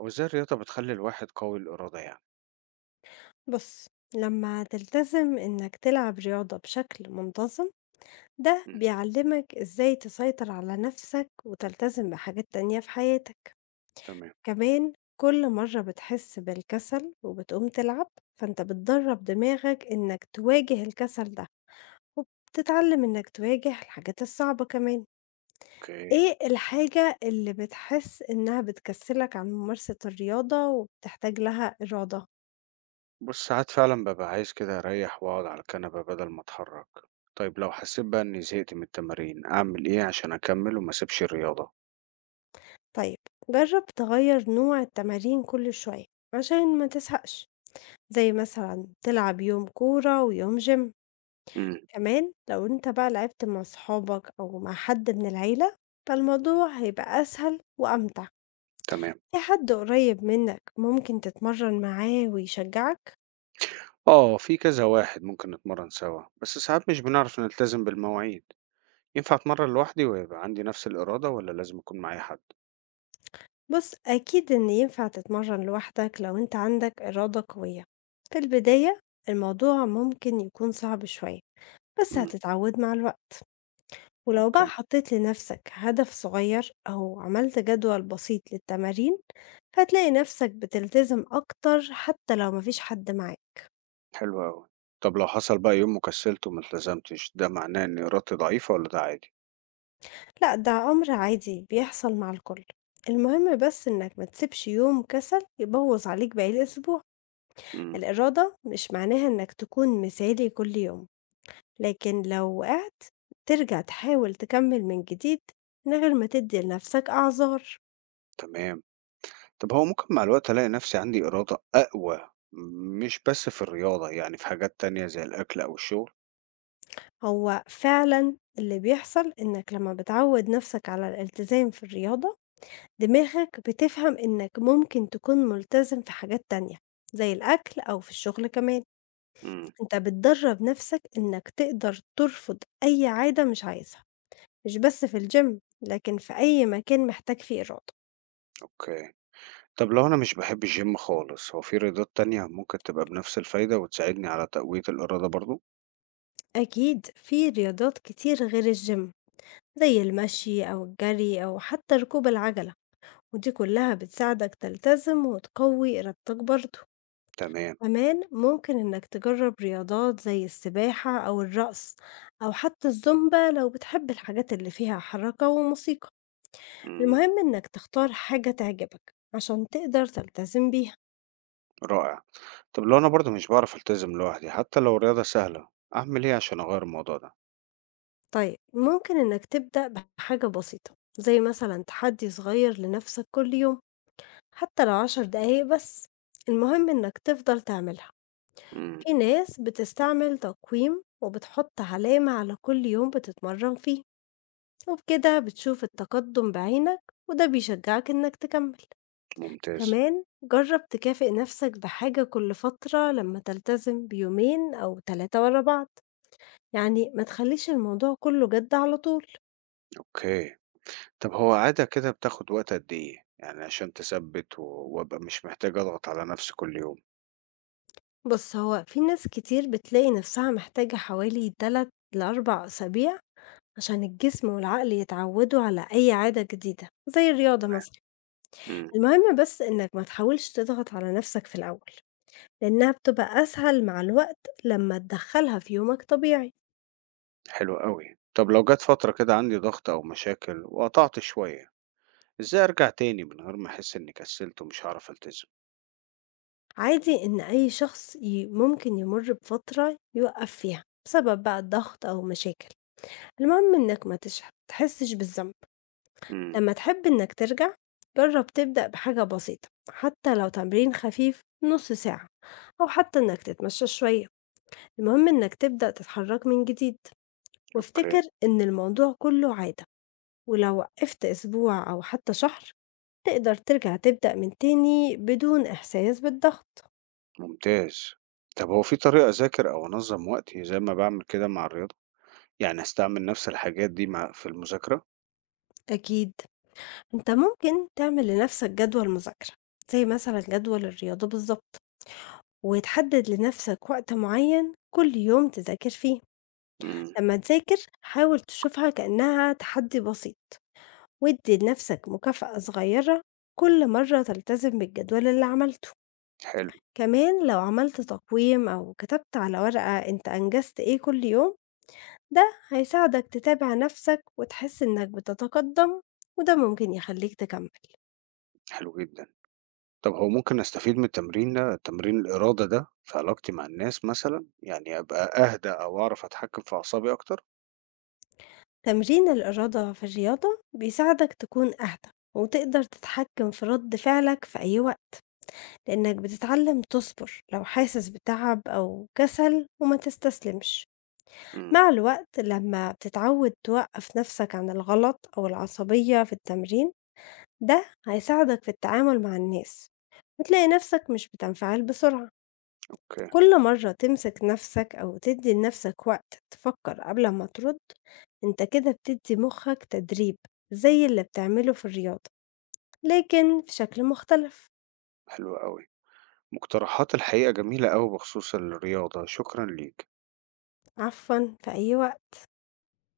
هو إزاي الرياضة بتخلّي الواحد قوي الإرادة يعني؟ بص، لما تلتزم إنك تلعب رياضة بشكل منتظم، ده إمم، بيعلمك إزاي تسيطر على نفسك وتلتزم بحاجات تانية في حياتك. تمام، كمان كل مرة بتحس بالكسل وبتقوم تلعب، فأنت بتدرب دماغك إنك تواجه الكسل ده، وبتتعلم إنك تواجه الحاجات الصعبة كمان. أوكي. إيه الحاجة اللي بتحس إنها بتكسلك عن ممارسة الرياضة وبتحتاج لها إرادة؟ بُص، ساعات فعلًا بابقى عايز كده أريّح وأقعد على الكنبة بدل ما أتحرّك. طيب لو حسّيت بقى إنّي زهقت من التمارين، أعمل إيه عشان أكمّل وما أسيبش الرياضة؟ طيب، جرب تغير نوع التمارين كل شوية عشان ما تزهقش، زي مثلا تلعب يوم كورة ويوم جيم. إمم، كمان لو انت بقى لعبت مع صحابك أو مع حد من العيلة، فالموضوع هيبقى أسهل وأمتع. تمام. في حد قريب منك ممكن تتمرن معاه ويشجعك. آه، في كذا واحد ممكن نتمرّن سوا، بس ساعات مش بنعرف نلتزم بالمواعيد. ينفع أتمرّن لوحدي ويبقى عندي نفس الإرادة والّا لازم يكون معايا حد؟ بص، أكيد إن ينفع تتمرن لوحدك لو انت عندك إرادة قوية. في البداية الموضوع ممكن يكون صعب شوية، بس إمم، هتتعود مع الوقت. ولو بقى أوكي، حطيت لنفسك هدف صغير أو عملت جدول بسيط للتمارين، هتلاقي نفسك بتلتزم أكتر حتى لو مفيش حد معاك. حلو أوي. طب لو حصل بقى يوم وكسّلت وما التزمتش، ده معناه إن إرادتي ضعيفة والّا ده عادي؟ لا، ده أمر عادي بيحصل مع الكل. المهم بس إنك ما تسيبش يوم كسل يبوظ عليك باقي الأسبوع. إمم، الإرادة مش معناها إنك تكون مثالي كل يوم، لكن لو وقعت ترجع تحاول تكمل من جديد من غير ما تدي لنفسك أعذار. تمام. طب هو ممكن مع الوقت ألاقي نفسي عندي إرادة أقوى، مش بس في الرياضة يعني في حاجات تانية زي الأكل أو الشغل؟ هو فعلًا اللي بيحصل إنك لمّا بتعوّد نَفْسك على الالتزام في الرياضة، دماغك بتفهم إنك ممكن تكون ملتزم في حاجات تانية، زي الأكل أو في الشغل كمان. إمم، أنت بتدرّب نَفْسك إنك تقدر ترفض أي عادة مش عايزها، مش بس في الgym، لكن في أي مكان محتاج فيه إرادة. أوكي. طب لو أنا مش باحب الgym خالص، هو في رياضات تانية ممكن تبقى بنفس الفايدة وتساعدني على تقوية الإرادة برضه؟ أكيد في رياضات كتير غير الgym، زي المشي أو الجري أو حتى ركوب العجلة، ودي كلها بتساعدك تلتزم وتقوي إرادتك برضه. تمام، كمان ممكن إنك تجرب رياضات زي السباحة أو الرقص أو حتى الزومبا لو بتحب الحاجات اللي فيها حركة وموسيقى. إمم، المهم إنك تختار حاجة تعجبك عشان تقدر تلتزم بيها. رائع. طب لو أنا برضه مش باعرف ألتزم لوحدي حتى لو الرياضة سهلة، أعمل إيه عشان أغير الموضوع ده؟ طيب، ممكن إنك تبدأ بحاجة بسيطة زي مثلا تحدي صغير لنفسك كل يوم، حتى لو 10 دقايق بس. المهم إنك تفضل تعملها. إمم، في ناس بتستعمل تقويم وبتحط علامة على كل يوم بتتمرن فيه، وبكده بتشوف التقدم بعينك، وده بيشجعك إنك تكمل. ممتاز، كمان جرب تكافئ نفسك بحاجة كل فترة لما تلتزم بيومين أو تلاتة ورا بعض، يعني ما تخليش الموضوع كله جد على طول. أوكي. طب هو عادة كده بتاخد وقت قد إيه؟ يعني عشان تثبِّت و وأبقى مش محتاج أضغط على نفسي كل يوم؟ بص، هو في ناس كتير بتلاقي نفسها محتاجة حوالي 3 لأربع أسابيع عشان الجسم والعقل يتعودوا على أي عادة جديدة زي الرياضة تمام، مثلا. إمم. المهم بس إنك ما تحاولش تضغط على نفسك في الأول، لأنها بتبقى أسهل مع الوقت لما تدخّلها في يومك طبيعي. حلو أوي. طب لو جت فترة كده عندي ضغط أو مشاكل وقطعت شوية، إزاي أرجع تاني من غير ما أحس إني كسلت ومش هعرف ألتزم؟ عادي إن أي شخص ممكن يمُر بفترة يوقّف فيها بسبب بقى الضغط أو مشاكل. المهم إنك ما تش تحسّش بالذنب. امم، لما تحب إنك ترجع، جرّب تبدأ بحاجة بسيطة، حتى لو تمرين خفيف نُص ساعة أو حتى إنك تتمشى شوية. المهم إنك تبدأ تتحرّك من جديد، وافتكر أوكي، إن الموضوع كُلّه عادة. ولو وقّفت أسبوع أو حتى شهر، تقدر ترجع تبدأ من تاني بدون إحساس بالضغط. ممتاز. طب هو في طريقة أذاكر أو أنظم وقتي زي ما بعمل كده مع الرياضة، يعني أستعمل نفس الحاجات دي مع في المذاكرة؟ أكيد، أنت ممكن تعمل لنفسك جدول مذاكرة، زي مثلا جدول الرياضة بالظبط، وتحدد لنفسك وقت معين كل يوم تذاكر فيه. امم، لما تذاكر، حاول تشوفها كأنها تحدي بسيط، وادي لنفسك مكافأة صغيرة كل مرة تلتزم بالجدول اللي عملته. حلو، كمان لو عملت تقويم أو كتبت على ورقة أنت أنجزت إيه كل يوم، ده هيساعدك تتابع نفسك وتحس إنك بتتقدم، وده ممكن يخليك تكمل. حلو جدا. طب هو ممكن أستفيد من التمرين ده، تمرين الإرادة ده، في علاقتي مع الناس مثلا، يعني أبقى أهدى أو أعرف أتحكم في أعصابي أكتر؟ تمرين الإرادة في الرياضة بيساعدك تكون أهدى وتقدر تتحكم في رد فعلك في أي وقت، لأنك بتتعلم تصبر لو حاسس بتعب أو كسل وما تستسلمش. امم، مع الوقت لما بتتعود توقف نفسك عن الغلط أو العصبية في التمرين، ده هيساعدك في التعامل مع الناس، وتلاقي نفسك مش بتنفعل بسرعة. أوكي، كل مرة تمسك نفسك أو تدّي لنفسك وقت تفكّر قبل ما ترُد، أنت كده بتدّي مُخّك تدريب زي اللي بتعمله في الرياضة، لكن في شكل مختلف. حلو أوي. مقترحات الحقيقة جميلة أوي بخصوص الرياضة، شكرًا ليك. عفوًا، في أي وقت.